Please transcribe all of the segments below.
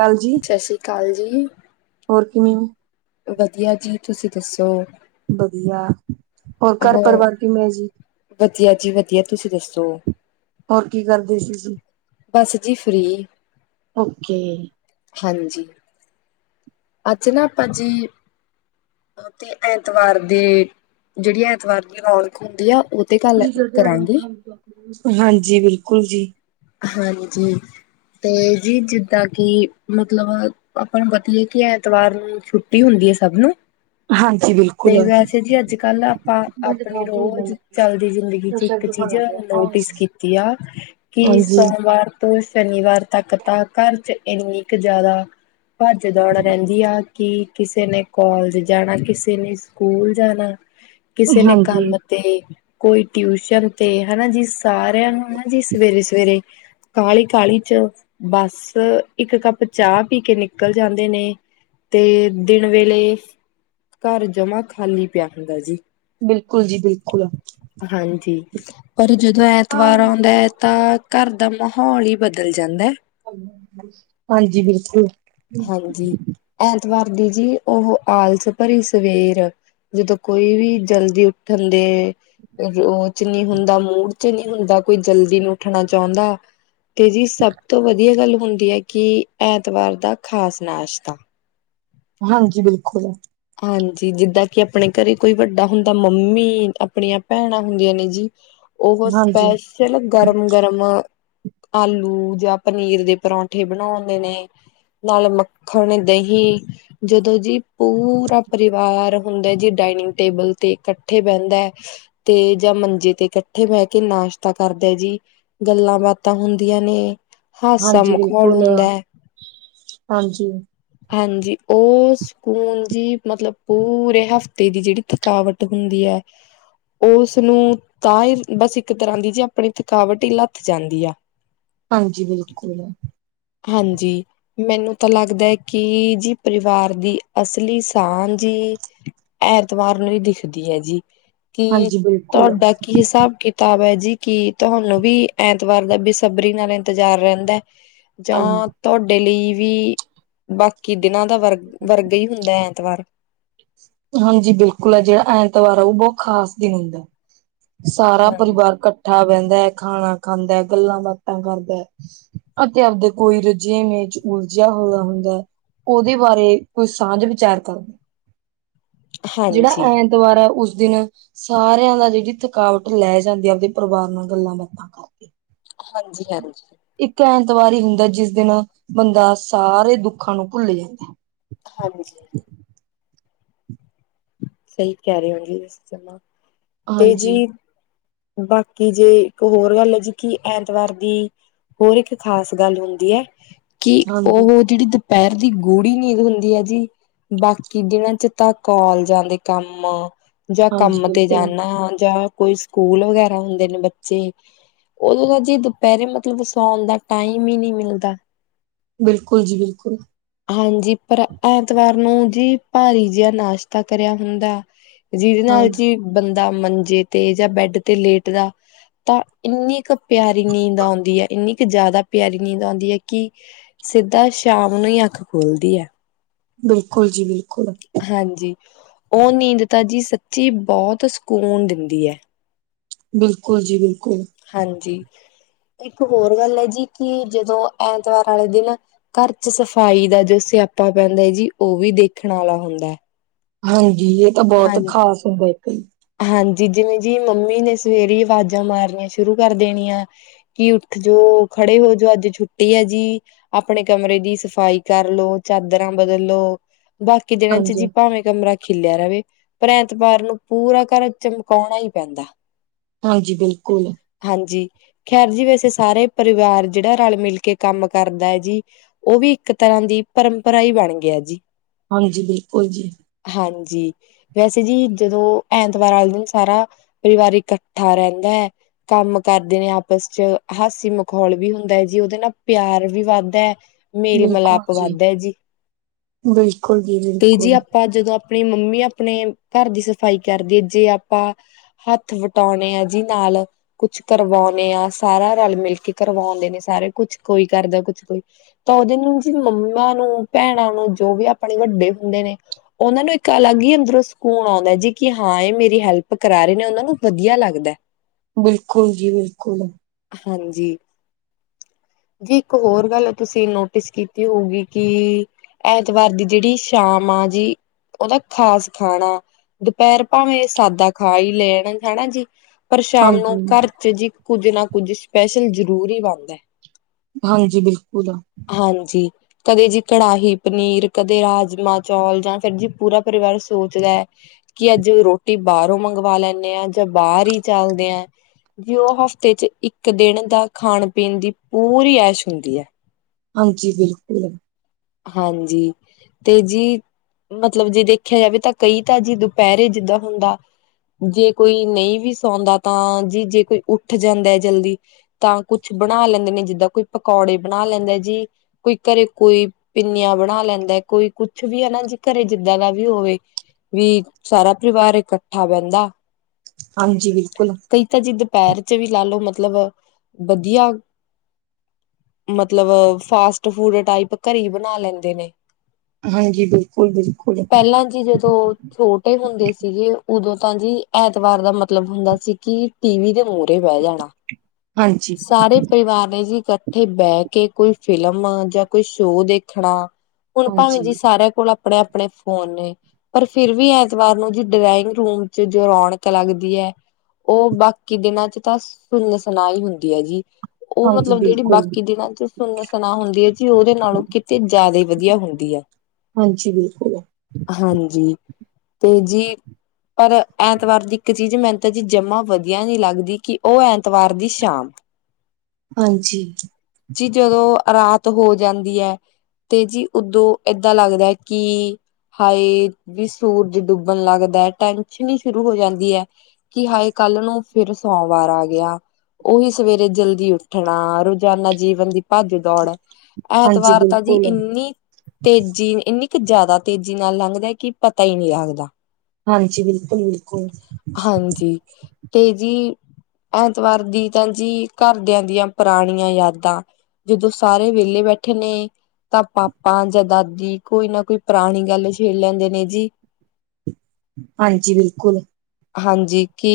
ਹਾਂਜੀ। ਸਤਿ ਸ਼੍ਰੀ ਅਕਾਲ ਜੀ। ਹੋਰ ਕਿਵੇਂ ਓ? ਵਧੀਆ ਜੀ ਤੁਸੀ ਦੱਸੋ? ਵਧੀਆ। ਘਰ ਹੋਰ, ਪਰਿਵਾਰ ਕਿਵੇਂ ਹੈ ਜੀ? ਵਧੀਆ ਜੀ ਵਧੀਆ ਤੁਸੀ ਦੱਸੋ? ਹੋਰ ਕੀ ਕਰਦੀ ਸੀ ਤੂ? ਬਸ ਜੀ ਫ੍ਰੀ। ਹਾਂਜੀ। ਅੱਜ ਨਾ ਆਪਾਂ ਜੀ ਤੇ ਐਤਵਾਰ ਦੇ ਜੇੜੀ ਐਤਵਾਰ ਦੀ ਰੌਣਕ ਹੁੰਦੀ ਆ ਓ ਤੇ ਗੱਲ ਕਰਾਂਗੇ। ਹਾਂਜੀ ਬਿਲਕੁਲ ਜੀ। ਹਾਂਜੀ। ਤੇ ਜੀ ਜਿੱਦਾਂ ਕਿ ਮਤਲਬ ਆਪਾਂ ਨੂੰ ਪਤਾ ਐ ਕਿ ਐਤਵਾਰ ਨੂੰ ਛੁੱਟੀ ਹੁੰਦੀ ਐ ਸਭ ਨੂੰ। ਹਾਂਜੀ ਬਿਲਕੁਲ। ਤੇ ਹਾਂਜੀ ਵੈਸੇ ਜੀ ਅੱਜ ਕੱਲ ਨਾ ਆਪਾਂ ਅਪਣੀ ਹਾਂਜੀ ਰੋਜ ਚਲਦੀ ਜਿੰਦਗੀ ਚ ਇੱਕ ਬਿਲਕੁਲ ਚੀਜ ਨੋਟਿਸ ਕੀਤੀ ਆ ਕਿ ਕਿ ਸੋਮਵਾਰ ਤੋਂ ਸ਼ਨੀਵਾਰ ਤੱਕ ਤਾਂ ਘਰ ਚ ਏਨੀ ਕ ਜਾਦਾ ਭੱਜ ਦੌੜ ਰੈਂਦੀ ਆ ਕਿ ਕਿਸੇ ਨੇ ਕੋਲਜ ਜਾਣਾ, ਕਿਸੇ ਨੇ ਸਕੂਲ ਜਾਣਾ, ਕਿਸੇ ਨੇ ਕੰਮ ਤੇ ਕੋਈ ਟਿਊਸ਼ਨ ਤੇ ਹੈਨਾ ਜੀ ਸਾਰੇਆਂ ਨੂੰ ਹੈਨਾ ਜੀ ਸਵੇਰੇ ਸਵੇਰੇ ਕਾਲੀ ਕਾਲੀ ਚ ਬਸ ਇੱਕ ਕੱਪ ਚਾ ਪੀ ਕੇ ਨਿਕਲ ਜਾਂਦੇ ਨੇ। ਤੇ ਦਿਨ ਵੇਲੇ ਘਰ ਜਮਾ ਖਾਲੀ ਪੇਆ ਹੁੰਦਾ ਜੀ। ਜੀ ਬਿਲਕੁਲ। ਹਾਂਜੀ। ਪਰ ਜਦੋਂ ਐਤਵਾਰ ਆਂਓਦਾ ਐ ਤਾਂ ਘਰ ਦਾ ਮਹੌਲ ਈ ਬਦਲ ਜਾਂਦੈ। ਹਾਂਜੀ, ਬਿਲਕੁਲ। ਹਾਂਜੀ, ਐਤਵਾਰ ਦੀ ਜੀ ਓਹ ਆਲਸ ਭਰੀ ਸਵੇਰ ਜਦੋਂ ਕੋਈ ਵੀ ਜਲਦੀ ਉੱਠਣ ਦੇ ਕਿਉਂਕਿ ਉਂ ਚ ਨੀ ਹੁੰਦਾ, ਮੂੜ ਚ ਨੀ ਹੁੰਦਾ, ਕੋਈ ਜਲਦੀ ਨੀ ਉੱਠਣਾ ਚੋਂਦਾ। ਤੇ ਜੀ ਸਭ ਤੋਂ ਵਧੀਆ ਗੱਲ ਹੁੰਦੀ ਐ ਕਿ ਐਤਵਾਰ ਦਾ ਖ਼ਾਸ ਨਾਸ਼ਤਾ। ਹਾਂਜੀ, ਬਿਲਕੁਲ। ਹਾਂਜੀ, ਜਿੱਦਾਂ ਕਿ ਅਪਣੇ ਘਰੇ ਕੋਈ ਵੱਡਾ ਹੁੰਦਾ ਮੰਮੀ, ਅਪਣੀਆਂ ਭੈਣਾਂ ਹੁੰਦੀਆਂ ਨੇ ਜੀ। ਓਹ ਹਾਂਜੀ। ਸਪੈਸ਼ਲ ਗਰਮ-ਗਰਮ ਆਲੂ ਜਾਂ ਪਨੀਰ ਦੇ ਪਰੌਠੇ ਬਣੋੰਦੇ ਨੇ। ਨਾਲ ਮੱਖਣ, ਦਹੀਂ ਜਦੋਂ ਜੀ ਪੂ ਤਾ ਪਰਿਵਾਰ ਹੁੰਦੈ ਜੀ ਡਾਇਨਿੰਗ ਟੇਬਲ ਤੇ ਕੱਠੇ ਬੈੰਦੈ। ਤੇ ਜਾਂ ਮੰਜੇ ਤੇ ਕੱਠੇ ਬੈ ਕੇ ਨਾਸ਼ਤਾ ਕਰਦੈ ਜੀ। ਗੱਲਾਂ-ਬਾਤਾਂ ਹੁੰਦੀਆਂ ਨੇ। ਹਾਸਾ ਹਾਂਜੀ ਮਖੌਲ ਬਿਲਕੁਲ ਹੁੰਦੈ। ਹਾਂਜੀ ਹਾਂਜੀ, ਓ ਸਕੂਨ ਜੀ ਮਤਲਬ ਪੂਰੇ ਹਫ਼ਤੇ ਦੀ ਜੇੜੀ ਥਕਾਵਟ ਹੁੰਦੀ ਐ, ਓਸਨੂੰ ਤਾਂ ਈ ਬਸ ਇੱਕ ਤਰ੍ਹਾਂ ਦੀ ਜੇ ਅਪਣੀ ਥਕਾਵਟ ਈ ਲੱਥ ਜਾਂਦੀ ਆ। ਹਾਂਜੀ, ਬਿਲਕੁਲ। ਹਾਂਜੀ, ਮੈਨੂੰ ਤਾਂ ਲੱਗਦੈ ਕਿ ਜੀ ਪਰਿਵਾਰ ਦੀ ਅਸਲੀ ਤਾਣ ਜੀ ਐਤਵਾਰ ਨੂੰ ਈ ਦਿਖਦੀ ਹੈ ਜੀ। ਕੀ ਹਾਂਜੀ ਬਿਲਕੁਲ। ਤੋਡਾ ਕੀ ਹਿਸਾਬ ਕਿ ਤਾਬ ਐ ਜੀ, ਕਿ ਤੁਹਾਨੂੰ ਵੀ ਐਤਵਾਰ ਦਾ ਬੇਸਬਰੀ ਨਾਲ ਇੰਤਜ਼ਾਰ ਰੈੰਦੈ? ਹਾਂ ਯਾ ਤੋਡੇ ਲਈ ਵੀ ਬਾਕੀ ਦਿਨਾਂ ਦਾ ਵਰਗ ਵਰਗੈ ਹੀ ਹੁੰਦੈ। ਤਵਾਰ। ਹਾਂਜੀ, ਬਿਲਕੁਲ ਆ ਜੇਆ ਐਤਵਾਰ ਆਉ ਬੋਹ ਖ਼ਾਸ ਦਿਨ ਹੁੰਦੈ। ਸਾਰਾ ਹਾਂਜੀ ਪਰਿਵਾਰ ਕੱਠਾ ਬੈੰਦੈ, ਖਾਣਾ ਖਾਂਦੈ, ਗੱਲਾਂ-ਬਾਤਾਂ ਕਰਦੈ। ਅਤੇ ਆਪਦੇ ਕੋਈ ਰਜੇਂਵੇੇ ਚ ਉਲਝਿਆ ਹੋਇਆ ਹੁੰਦੈ। ਓਦੇ ਬਾਰੇ ਕੋਈ ਸਾਂਝ ਵਿਚਾਰ ਕਰੋ। ਜੇੜਾ ਹਾਂਜੀ ਐਂਤਵਾਰ ਐ ਉਸ ਦਿਨ ਸਾਰਿਆਂ ਦਾ ਜੇਜੀ ਥਕਾਵਟ ਲੈ ਜਾਂਦੀ ਆ ਆਪਦੇ ਪਰਿਵਾਰ ਨਾਲ ਗੱਲਾਂ-ਬਾਤਾਂ ਕਰਕੇ। ਹਾਂਜੀ, ਹਾਂਜੀ। ਇੱਕ ਐਂਤਵਾਰ ਈ ਹੁੰਦੈ ਜਿਸ ਦਿਨ ਬੰਦਾ ਸਾਰੇ ਦੁੱਖਾਂ ਨੂੰ ਭੁੱਲ ਜਾਂਦੈ। ਹਾਂਜੀ। ਸਹੀ ਕੈਹ ਰੇ ਔ ਵੈਸੇ ਤੋ ਨੋ, ਤੇ ਹਾਂਜੀ, ਜੀ ਬਾਕੀ ਜੇ ਇੱਕ ਹੋਰ ਗੱਲ ਐ ਜੀ ਕਿ ਐਂਤਵਾਰ ਦੀ ਹੋਰ ਇੱਕ ਖ਼ਾਸ ਗੱਲ ਹੁੰਦੀ ਐ ਕਿ ਓਹ ਹਾਂਜੀ, ਜੇੜੀ ਦੁ ਪੈਰ ਦੀ ਗੂੜੀ ਨੀਂਦ ਹੁੰਦੀ ਐ ਜੀ ਬਾਕੀ ਦਿੰਨਾਂ ਚ ਤਾਂ ਕੋਲਜਾਂ ਦੇ ਕੰਮ ਯਾ ਹਾਂਜੀ ਕੰਮ ਤੇ ਬਿਲਕੁਲ, ਜਾਂਣੈ ਜਾਂ ਕੋਈ ਸਕੂਲ ਵਗੈਰਾ ਹੁੰਦੇ ਨੇ ਬੱਚੇ। ਓਈ ਨਾ ਜੀ ਦੁਪੈਰੇ ਮਤਲਬ ਸੋਣ ਦਾ ਟਾਈਮ ਈ ਨੀ ਮਿਲਦਾ। ਬਿਲਕੁਲ ਜੀ ਬਿਲਕੁਲ। ਹਾਂਜੀ, ਪਰ ਐਤਵਾਰ ਨੂੰ ਜੀ ਭਾਰੀ ਜਿਆ ਨਾਸ਼ਤਾ ਕਰਿਆ ਹੁੰਦਾ। ਜਿਦੇ ਹਾਂ ਨਾਲ ਜੀ ਬੰਦਾ ਮੰਜੇ ਤੇ ਜਾਂ ਬੈਡ ਤੇ ਲੇਟ ਦਾ ਤਾਂ ਇੰਨੀ ਕ ਪਿਆਰੀ ਨੀਂਦ ਆਉਂਦੀ ਐ ਇੰਨੀ ਕ ਜੈਦਾ ਪਿਆਰੀ ਨੀਂਦ ਔੰਦੀ ਐ ਕਿ ਸਿੱਧਾ ਸ਼ਾਮ ਨੂੰ ਈ ਅੱਖ ਖੂਲਦੀ ਐ। ਬਿਲਕੁਲ ਜੀ ਬਿਲਕੁਲ। ਹਾਂਜੀ, ਓਹ ਨੀਂਦ ਤਾ ਜੀ ਸੱਚੀ ਬੌਤ ਸਕੂਨ ਦਿੰਦੀ ਐ। ਬਿਲਕੁਲ ਜੀ ਬਿਲਕੁਲ। ਹਾਂਜੀ, ਇੱਕ ਹੋਰ ਗੱਲ ਐ ਜੀ ਕਿ ਜਦੋਂ ਐਤਵਾਰ ਆਲੇ ਦਿਨ ਘਰ ਚ ਸਫ਼ਾਈ ਦਾ ਜੋ ਸਿਆਪਾ ਪੈਂਦਾ ਹੈ ਜੀ, ਉਹ ਵੀ ਦੇਖਣ ਵਾਲਾ ਹੁੰਦਾ ਹੈ ਹਾਂਜੀ ਇਹ ਤਾਂ ਬਹੁਤ ਹਾਂਜੀ ਖ਼ਾਸ ਹੁੰਦਾ ਇੱਕ ਹੀ ਹਾਂਜੀ ਜਿਵੇਂ ਜੀ ਮੰਮੀ ਨੇ ਸਵੇਰੇ ਆਵਾਜ਼ਾਂ ਮਾਰਨੀਆਂ ਸ਼ੁਰੂ ਕਰ ਦੇਣੀਆਂ ਕੀ ਉੱਠ ਜੋ, ਖੜੇ ਹੋ ਜੋ ਅੱਜ ਛੁੱਟੀ ਆ ਜੀ ਆਪਣੇ ਕਮਰੇ ਦੀ ਸਫ਼ਾਈ ਕਰ ਲੋ, ਚਾਦਰਾਂ ਬਦਲ ਲੋ ਬਾਕੀ ਦਿਨਾਂ ਚ ਹਾਂਜੀ ਜੀ ਭਾਵੇਂ ਕਮਰਾ ਖਿਲੇਆ ਰਵੇ, ਪਰ ਐਤਵਾਰ ਨੂੰ ਪੂਰਾ ਘਰ ਚਮਕਾਉਣਾ ਹੀ ਪੈਂਦਾ ਹਾਂਜੀ ਬਿਲਕੁਲ ਹਾਂਜੀ ਖੈਰ ਜੀ ਵੈਸੇ ਸਾਰੇ ਪਰਿਵਾਰ ਜਿਹੜਾ ਰਲ ਮਿਲ ਕੇ ਕੰਮ ਕਰਦਾ ਹੈ ਜੀ ਉਹ ਵੀ ਇੱਕ ਤਰ੍ਹਾਂ ਦੀ ਪਰੰਪਰਾ ਹੀ ਬਣ ਗਈ ਐ ਜੀ ਹਾਂਜੀ ਬਿਲਕੁਲ ਜੀ ਹਾਂਜੀ ਵੈਸੇ ਜੀ ਜਦੋਂ ਐਤਵਾਰ ਵਾਲੇ ਦਿਨ ਸਾਰਾ ਪਰਿਵਾਰ ਇਕੱਠਾ ਰਹਿੰਦਾ ਹੈ ਕੰਮ ਕਰਦੇ ਨੇ ਆਪਸ ਚ ਹਾਸੀ ਮਖੌਲ ਵੀ ਹੁੰਦਾ ਹੈ ਜੀ, ਉਹਦੇ ਨਾਲ ਪਿਆਰ ਵੀ ਵੱਧਦਾ ਹੈ ਮੇਲ ਮਿਲਾਪ ਵੱਧਦਾ ਜੀ, ਬਿਲਕੁਲ ਜੀ ਤੇ ਜੀ ਬਿਲਕੁਲ ਆਪ ਆਪਾਂ ਜਦੋਂ ਆਪਣੀ ਮੰਮੀ ਆਪਣੇ ਘਰ ਦੀ ਸਫ਼ਾਈ ਕਰਦੀ ਹੈ, ਜੇ ਆਪਾਂ ਹੱਥ ਵਟਾਉਣੇ ਐ ਜੀ ਨਾਲ ਕੁਛ ਕਰਵਾਉਂਦੇ ਆ ਸਾਰਾ ਰਲ ਮਿਲ ਕੇ ਕਰਵਾਉਂਦੇ ਨੇ ਸਾਰੇ, ਕੁਛ ਕੋਈ ਕਰਦਾ ਕੁਛ ਕੋਈ ਤਾਂ ਉਹਦੇ ਨੂੰ ਜ ਮੰਮਾ ਨੂੰ, ਭੈਣਾਂ ਨੂੰ ਜੋ ਵੀ ਆਪਣੇ ਵੱਡੇ ਹੁੰਦੇ ਨੇ ਉਹਨਾਂ ਨੂੰ ਇੱਕ ਅਲੱਗ ਹੀ ਅੰਦਰੋਂ ਸਕੂਨ ਆਉਂਦਾ ਜੀ ਕਿ ਹਾਂ ਇਹ ਮੇਰੀ ਹੈਲਪ ਕਰਾ ਰਹੇ ਨੇ, ਉਹਨਾਂ ਨੂੰ ਵਧੀਆ ਲੱਗਦਾ ਬਿਲਕੁਲ ਜੀ ਬਿਲਕੁਲ ਹਾਂਜੀ ਜੀ ਇੱਕ ਹੋਰ ਗੱਲ ਤੁਸੀਂ ਨੋਟਿਸ ਕੀਤੀ ਹੋਊਗੀ ਕਿ ਐਤਵਾਰ ਦੀ ਜਿਹੜੀ ਸ਼ਾਮ ਆ ਜੀ, ਉਹਦਾ ਖ਼ਾਸ ਖਾਣਾ ਦੁਪਹਿਰ ਭਾਵੇਂ ਸਾਦਾ ਖਾ ਹੀ ਲੈਣ ਹੈਣਾ ਜੀ, ਪਰ ਸ਼ਾਮ ਹਾਂਜੀ ਨੂੰ ਘਰ ਚ ਜੀ ਕੁੱਝ ਨਾ ਕੁੱਝ ਸਪੈਸ਼ਲ ਜ਼ਰੂਰੀ ਹੀ ਬਣਦਾ ਹਾਂਜੀ ਬਿਲਕੁਲ ਆ ਹਾਂਜੀ ਕਦੇ ਜੀ ਕੜਾਹੀ ਪਨੀਰ ਕਦੇ ਰਾਜਮਾਂ ਚੌਲ, ਜਾਂ ਫਿਰ ਜੀ ਪੂਰਾ ਪਰਿਵਾਰ ਸੋਚਦਾ ਹੈ ਕਿ ਅੱਜ ਰੋਟੀ ਬਾਹਰੋਂ ਮੰਗਵਾ ਲੈਂਨੇ ਆਂ, ਜਾਂ ਬਾਹਰ ਹੀ ਚੱਲਦੇ ਆ ਜ ਉਹ ਹਫਤੇ ਚ ਇੱਕ ਦਿਨ ਦਾ ਖਾਣ ਪੀਣ ਦੀ ਪੂਰੀ ਐਸ਼ ਹੁੰਦੀ ਹੈ ਹਾਂਜੀ ਬਿਲਕੁਲ ਹਾਂਜੀ ਤੇ ਜੀ ਮਤਲਬ ਜੇ ਦੇਖਿਆ ਜਾਵੇ ਤਾਂ ਕਈ ਤਾਂ ਜੀ ਦੁਪਹਿਰੇ ਜਿੱਦਾਂ ਹੁੰਦਾ ਜੇ ਕੋਈ ਨਹੀਂ ਵੀ ਸੌਂਦਾ ਤਾਂ, ਜੀ ਜੇ ਕੋਈ ਉੱਠ ਜਾਂਦਾ ਹੈ ਜਲਦੀ ਤਾਂ ਕੁਛ ਬਣਾ ਲੈਂਦੇ ਨੇ ਜਿੱਦਾਂ ਕੋਈ ਪਕੌੜੇ ਬਣਾ ਲੈਂਦਾ ਜੀ, ਕੋਈ ਘਰੇ ਕੋਈ ਪਿੰਨੀਆਂ ਬਣਾ ਲੈਂਦਾ, ਕੋਈ ਕੁਛ ਵੀ ਹੈ ਨਾ ਜੀ ਘਰੇ ਜਿੱਦਾਂ ਦਾ ਵੀ ਹੋਵੇ ਵੀ ਸਾਰਾ ਪਰਿਵਾਰ ਇਕੱਠਾ ਬਹਿੰਦਾ ਹਾਂਜੀ ਬਿਲਕੁਲ ਕਹੀਤਾ ਜੀ ਦੁਪਹਿਰ ਚ ਵੀ ਲਾ ਲੋੋ ਮਤਲਬ ਵਧੀਆ ਮਤਲਬ ਫਾਸਟ ਫੂਡ ਟਾਈਪ ਘਰੀ ਬਣਾ ਲੈਂਦੇ ਨੇ। ਹਾਂਜੀ ਬਿਲਕੁਲ, ਬਿਲਕੁਲ। ਹਾਂਜੀ ਜਦੋਂ ਛੋਟੇ ਹੁੰਦੇ ਸੀਗੇ ਉਦੋਂ ਤਾਂ ਜੀ ਐਤਵਾਰ ਦਾ ਮਤਲਬ ਹੁੰਦਾ ਸੀ, ਕਿ ਟੀਵੀ ਦੇ ਮੋਹਰੇ ਬਹਿ ਜਾਣਾ। [unintelligible] ਹਾਂਜੀ ਸਾਰੇ ਪਰਿਵਾਰ ਨੇ ਜੀ ਇਕੱਠੇ ਬਹਿ ਕੇ ਕੋਈ ਫਿਲਮ ਜਾਂ ਕੋਈ ਸ਼ੋਅ ਦੇ ਖਣਾ ਹੁਣ ਭਾਵੇਂ ਹਾਂਜੀ ਜੀ ਸਾਰਿਆਂ ਕੋਲ ਆਪਣੇ ਆਪਣੇ ਫੋਨ ਨੇ ਪਰ ਫਿਰ ਵੀ ਐਤਵਾਰ ਨੂੰ ਜੀ ਡਰਾਇੰਗ ਰੂਮ ਚ ਜੋ ਰੌਣਕ ਲੱਗਦੀ ਹੈ ਉਹ ਬਾਕੀ ਦਿਨਾਂ ਚ ਤਾਂ ਸੁਨਸਾਨਈ ਹੀ ਹੁੰਦੀ ਹੈ ਜੀ। ਉਹ ਹਾਂਜੀ ਮਤਲਬ ਜਿਹੜੀ ਬਿਲਕੁਲ ਬਾਕੀ ਦਿਨਾਂ ਚ ਸੁਨ ਸੁਨਾ ਹੁੰਦੀ ਹੈ ਜੀ ਉਹਦੇ ਨਾਲੋਂ ਕਿ ਤੇ ਜ਼ਿਆਦਾ ਵਧੀਆ ਹੁੰਦੀ ਆ ਹਾਂਜੀ ਬਿਲਕੁਲ ਹਾਂਜੀ। ਤੇ ਜੀ ਪਰ ਐਤਵਾਰ ਦੀ ਇੱਕ ਚੀਜ਼ ਮੈਨੂੰ ਤਾਂ ਜੀ ਜੰਮਾ ਵਧੀਆ ਨਹੀਂ ਲੱਗਦੀ ਕਿ ਉਹ ਐਤਵਾਰ ਦੀ ਸ਼ਾਮ। [unintelligible] ਹਾਂਜੀ। ਜੀ ਜਦੋਂ ਰਾਤ ਹੋ ਜਾਂਦੀ ਹੈ ਤੇ ਜੀ ਉਓਦੋਂ ਏਦਾਂ ਲੱਗਦਾ ਹੈ ਕਿ ਹਾਏ ਵੀ ਸੂਰਜ ਡੁੱਬਣ ਲੱਗਦਾ ਹੈ ਟੈਸ਼ਨ ਹੀ ਸ਼ੁਰੂ ਹੋ ਜਾਂਦੀ ਹੈ। ਕਿ ਹਾਏ ਕੱਲ ਨੂੰ ਫਿਰ ਸੋਮਵਾਰ ਆ ਗਿਆ। ਉਹੀ ਸਵੇਰੇ ਜਲਦੀ ਉੱਠਣਾ ਰੋਜ਼ਾਨਾ ਜੀਵਨ ਦੀ ਭੱਜ ਦੌੜ ਹਾਂਜੀ ਐਤਵਾਰ ਤਾਂ ਬਿਲਕੁਲ। ਇੰਨੀ ਤੇਜ਼ੀ ਇੰਨੀ ਕੁ ਜ਼ਿਆਦਾ ਤੇਜ਼ੀ ਨਾਲ ਲੰਘਦਾ ਕਿ ਪਤਾ ਹੀ ਨਹੀਂ ਲੱਗਦਾ। ਹਾਂਜੀ ਬਿਲਕੁਲ ਬਿਲਕੁਲ। ੀ [unintelligible] ਤੇ ਜੀ ਐਤਵਾਰ ਦੀ ਤਾਂ ਜੀ ਘਰਦਿਆਂ ਦੀਆਂ ਪੁਰਾਣੀਆਂ ਯਾਦਾਂ ਜਦੋਂ ਸਾਰੇ ਵਿਹਲੇ ਬੈਠੇ ਨੇ ਤਾਂ ਪਾਪਾ ਜਾਂ ਦਾਦੀ ਕੋਈ ਨਾ ਕੋਈ ਪੁਰਾਣੀ ਗੱਲ ਛੇੜ ਲੈਂਦੇ ਨੇ ਜੀ। [unintelligible] ਹਾਂਜੀ ਬਿਲਕੁਲ। ਹਾਂਜੀ ਕੀ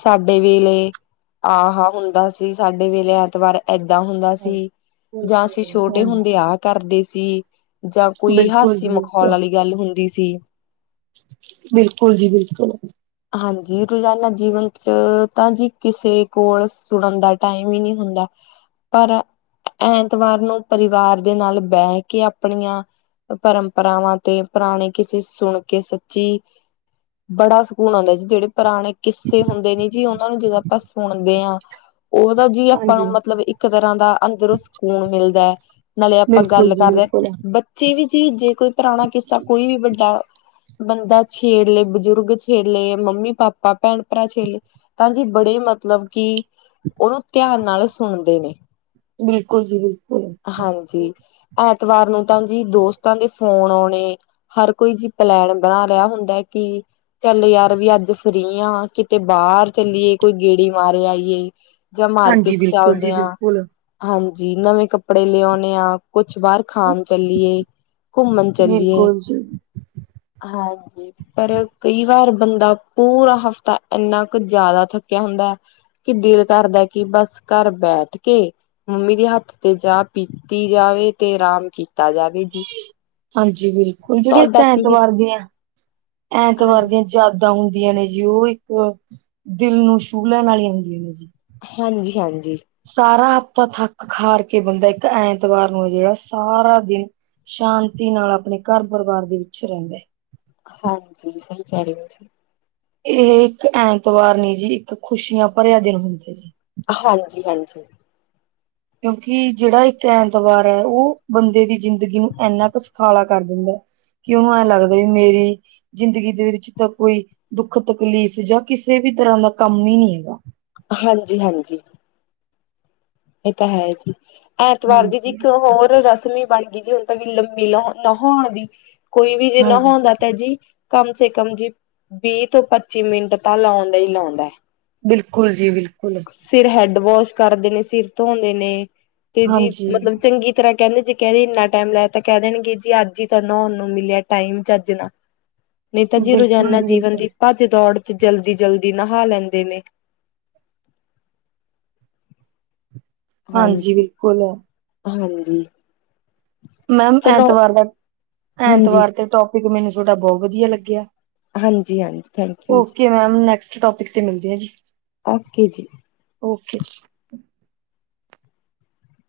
ਸਾਡੇ ਵੇਲੇ ਆਹ ਹੁੰਦਾ ਸੀ ਸਾਡੇ ਵੇਲੇ ਐਤਵਾਰ ਏਦਾਂ ਹੁੰਦਾ ਹਾਂ, ਸੀ ਜਾਂ ਅਸੀਂ ਛੋਟੇ ਹੁੰਦੇ ਆਹ ਕਰਦੇ ਸੀ। ਜਾਂ ਕੋਈ ਬਿਲਕੁਲ ਹਾਸੇ ਜੀ ਮਖੌਲ ਬਿਲਕੁਲ ਵਾਲੀ ਗੱਲ ਹੁੰਦੀ ਸੀ। ਬਿਲਕੁਲ ਜੀ ਬਿਲਕੁਲ। ਹਾਂਜੀ ਰੋਜ਼ਾਨਾ ਜੀਵਨ ਚ ਤਾਂ ਜੀ ਕਿਸੇ ਕੋਲ ਸੁਣਨ ਦਾ ਟਾਈਮ ਹੀ ਨਹੀਂ ਹੁੰਦਾ, ਪਰ ਐਤਵਾਰ ਨੂੰ ਪਰਿਵਾਰ ਦੇ ਨਾਲ ਬਹਿ ਕੇ ਆਪਣੀਆਂ ਪਰੰਪਰਾਵਾਂ ਤੇ ਪੁਰਾਣੇ ਕਿਸੇ ਸੁਣ ਕੇ ਸੱਚੀ ਬੜਾ ਸਕੂਨ ਆਉਂਦਾ ਜੀ ਜਿਹੜੇ ਪੁਰਾਣੇ ਕਿੱਸੇ ਹੁੰਦੇ ਨੇ ਜੀ ਉਹਨਾਂ ਨੂੰ ਜਦੋਂ ਆਪਾਂ ਸੁਣਦੇ ਹਾਂ ਉਹਦਾ ਜੀ ਆਪਾਂ ਹਾਂਜੀ। ਨੂੰ ਮਤਲਬ ਇੱਕ ਤਰ੍ਹਾਂ ਦਾ ਅੰਦਰੋਂ ਸਕੂਨ ਮਿਲਦਾ। ਨਾਲੇ ਆਪਾਂ ਬਿਲਕੁਲ ਗੱਲ ਜੀ ਕਰਦੇ ਬਿਲਕੁਲ, ਹਾਂ ਬੱਚੇ ਵੀ ਜੀ ਜੇ ਕੋਈ ਪੁਰਾਣਾ ਕਿੱਸਾ ਕੋਈ ਵੀ ਵੱਡਾ ਬੰਦਾ ਛੇੜ ਲਏ ਬਜ਼ੁਰਗ ਛੇੜ ਲਏ ਮੰਮੀ ਪਾਪਾ ਭੈਣ ਭਰਾ ਛੇੜ ਲਏ। ਤਾਂ ਜੀ ਬੜੇ ਮਤਲਬ ਕਿ ਉਹਨੂੰ ਧਿਆਨ ਨਾਲ ਸੁਣਦੇ ਨੇ। ਬਿਲਕੁਲ ਜੀ ਬਿਲਕੁਲ। ਹਾਂਜੀ, ਐਤਵਾਰ ਨੂੰ ਤਾਂ ਜੀ ਦੋਸਤਾਂ ਦੇ ਫੋਨ ਔਣੇ ਹਰ ਕੋਈ ਜੀ ਪਲੈਨ ਬਣਾ ਰਿਹਾ ਹੁੰਦਾ, ਕਿ ਚੱਲ ਯਾਰ ਵੀ ਅੱਜ ਫ੍ਰੀ ਆਂ, ਕਿਤੇ ਬਾਹਰ ਚੱਲੀਏ ਕੋਈ ਗੇੜੀ ਮਾਰ ਆਈਏ। ਜਾਂ, ਹਾਂਜੀ ਮਾਰਕੀਟ ਬਿਲਕੁਲ ਚਲਦੇ ਜੀ ਆਂ। ਬਿਲਕੁਲ। ਹਾਂਜੀ, ਨਵੇਂ ਕੱਪੜੇ ਲਿਆਉਂਨੇ ਆ, ਕੁਛ ਬਾਹਰ ਖਾਣ ਚੱਲੀਏ। ਘੁੰਮਨ ਚੱਲੀਏ, ਬਿਲਕੁਲ ਜੀ, ਹਾਂਜੀ। ਪਰ, ਕਈ ਵਾਰ ਬੰਦਾ ਪੂਰਾ ਹਫ਼ਤਾ ਇੰਨਾ ਕ ਜ਼ਿਆਦਾ ਥੱਕਿਆ ਹੁੰਦਾ। ਕੀ ਦਿਲ ਕਰਦਾ ਕਿ, ਬਸ ਘਰ ਬੈਠਕੇ ਮੰਮੀ ਦੇ ਹੱਥ ਤੇ ਚਾ ਪੀ ਕੀਤੀ ਜਾਵੇ, ਤੇ ਅਰਾਮ ਕੀ ਹਾਂਜੀ, ਬਿਲਕੁਲ ਜਿਹੜੇ ਤੁਹਾਡਾ ਕੀ ਐਤਵਾਰ ਦੀਆਂ, ਐਤਵਾਰ ਦੀਆਂ ਹਾਂਜੀ ਚਾ ਹੁੰਦੀਆਂ ਨੇ ਜੀ ਉਹ ਇੱਕ, ਦਿਲ ਨੂੰ ਛੂਹ ਲੈਣ ਵਾਲੀਆਂ ਹੁੰਦੀਆਂ ਨੇ ਜੀ। ਹਾਂਜੀ-ਹਾਂਜੀ। ਸਾਰਾ ਹਫ਼ਤਾ ਥੱਕ ਖਾਰ ਕੇ, ਬੰਦਾ ਇੱਕ ਐਤਵਾਰ ਨੂੰ ਹੈ ਜਿਹੜਾ ਸਾਰਾ ਦਿਨ ਸ਼ਾਂਤੀ ਨਾਲ ਆਪਣੇ ਘਰ-ਪਰਿਵਾਰ ਦੇ ਵਿੱਚ ਰਹਿੰਦੈ। ਹਾਂਜੀ, ਸਹੀ ਕਹਿ ਰਹੇ ਓ ਜੀ। ਇਹ ਇੱਕ ਐਂਤਵਾਰ ਨੀ ਜੀ, ਇੱਕ ਖੁਸ਼ੀਆਂ ਭਰਿਆ ਦਿਨ ਹੁੰਦਾ ਜੀ। ਹਾਂਜੀ-ਹਾਂਜੀ। ਕਿਉਂਕਿ ਜਿਹੜਾ ਇੱਕ ਐਂਤਵਾਰ ਐ, ਉਹ ਬੰਦੇ ਦੀ ਜ਼ਿੰਦਗੀ ਨੂੰ ਇੰਨਾ ਕ ਸੁਖਾਲਾ ਕਰ ਦਿੰਦਾ ਏ। ਕਿਉਂ ਐਂ ਲੱਗਦਾ, ਵੀ ਮੇਰੀ ਜ਼ਿੰਦਗੀ ਦੇ ਵਿੱਚ ਤਾ ਕੋਈ ਦੁੱਖ-ਤਕਲੀਫ਼ ਜਾ ਕਿਸੇ ਵੀ ਤਰ੍ਹਾਂ ਦਾ ਕੰਮ ਈ ਨਹੀਂ ਹੈਗਾ। ਹਾਂਜੀ‌-ਹਾਂਜੀ। ਇਹ ਤਾਂ ਹੈ ਜੀ, ਐਤਵਾਰ ਦੀ ਜੀ ਇੱਕ ਹਾਂਜੀ ਹੋਰ ਰਸਮ ਈ ਬਣ ਗਈ ਜੀ ਹੁਣ ਵੀ ਲੰਬੀ ਨਾ ਨਹੌਣ ਦੀ, ਕੋਈ ਵੀ ਜੇ ਹਾਂਜੀ ਨਹੋਨ ਦਾ ਤੈ ਜੀ, ਕਮ ਸੇ ਕਮ ਜੀ ਵੀਹ ਤੋਂ ਪੱਚੀ ਮਿੰਟ ਤਾਂ ਲਾਉਂਦਾ ਈ ਲਾਉਂਦਾ। ਬਿਲਕੁਲ ਜੀ, ਬਿਲਕੁਲ। ਸਿਰ ਹੈਡ ਵੌਸ਼ ਕਰਦੇ ਨੇ, ਸਿਰ ਧੋਂਦੇ ਨੇ, ਤੇ ਜੀ ਹਾਂਜੀ ਮਤਲਬ ਚੰਗੀ ਤਰ੍ਹਾਂ ਕਹਿੰਦੇ ਜੇ ਕਹਿੰਦੇ, ਇੰਨਾ ਟਾਈਮ ਲਾਇਆ ਤਾਂ ਕਹਿ ਦੇਣਗੇ ਜੀ ਅੱਜ ਈ ਤਾ ਨਹਾਉਣ ਨੂੰ ਮਿਲਿਆ ਟਾਈਮ ਚੱਜ ਨਾਲ। ਨਹੀਂ ਤਾ ਜੀ, ਬਿਲਕੁਲ ਰੋਜ਼ਾਨਾ ਜੀ ਜੀਵਨ ਬਿਲਕੁਲ ਦੀ ਭੱਜ-ਦੌੜ'ਚ ਜਲਦੀ-ਜਲਦੀ ਨਹਾ ਲੈਂਦੇ ਨੇ। ਹਾਂਜੀ, ਹਾਂਜੀ। ਮੈਮ ਚਲੋ ਐਂਤਵਾਰ ਦਾ, ਹਾਂਜੀ, ਐਂਤਵਾਰ ਤੇ ਟੋਪਿਕ ਮੈਨੂੰ ਸੋਡਾ ਬਹੁਤ ਵਧੀਆ ਲੱਗਿਆ। ਹਾਂਜੀ, ਹਾਂਜੀ ਥੈਂਕ ਯੂ ਜੀ। ਓਕੇ ਮੈਮ, ਨੈਕਸਟ ਟੌਪਿਕ ਤੇ ਮਿਲਦੇ ਆਂ ਜੀ। ਓਕੇ ਜੀ। ਓਕੇ ਜੀ।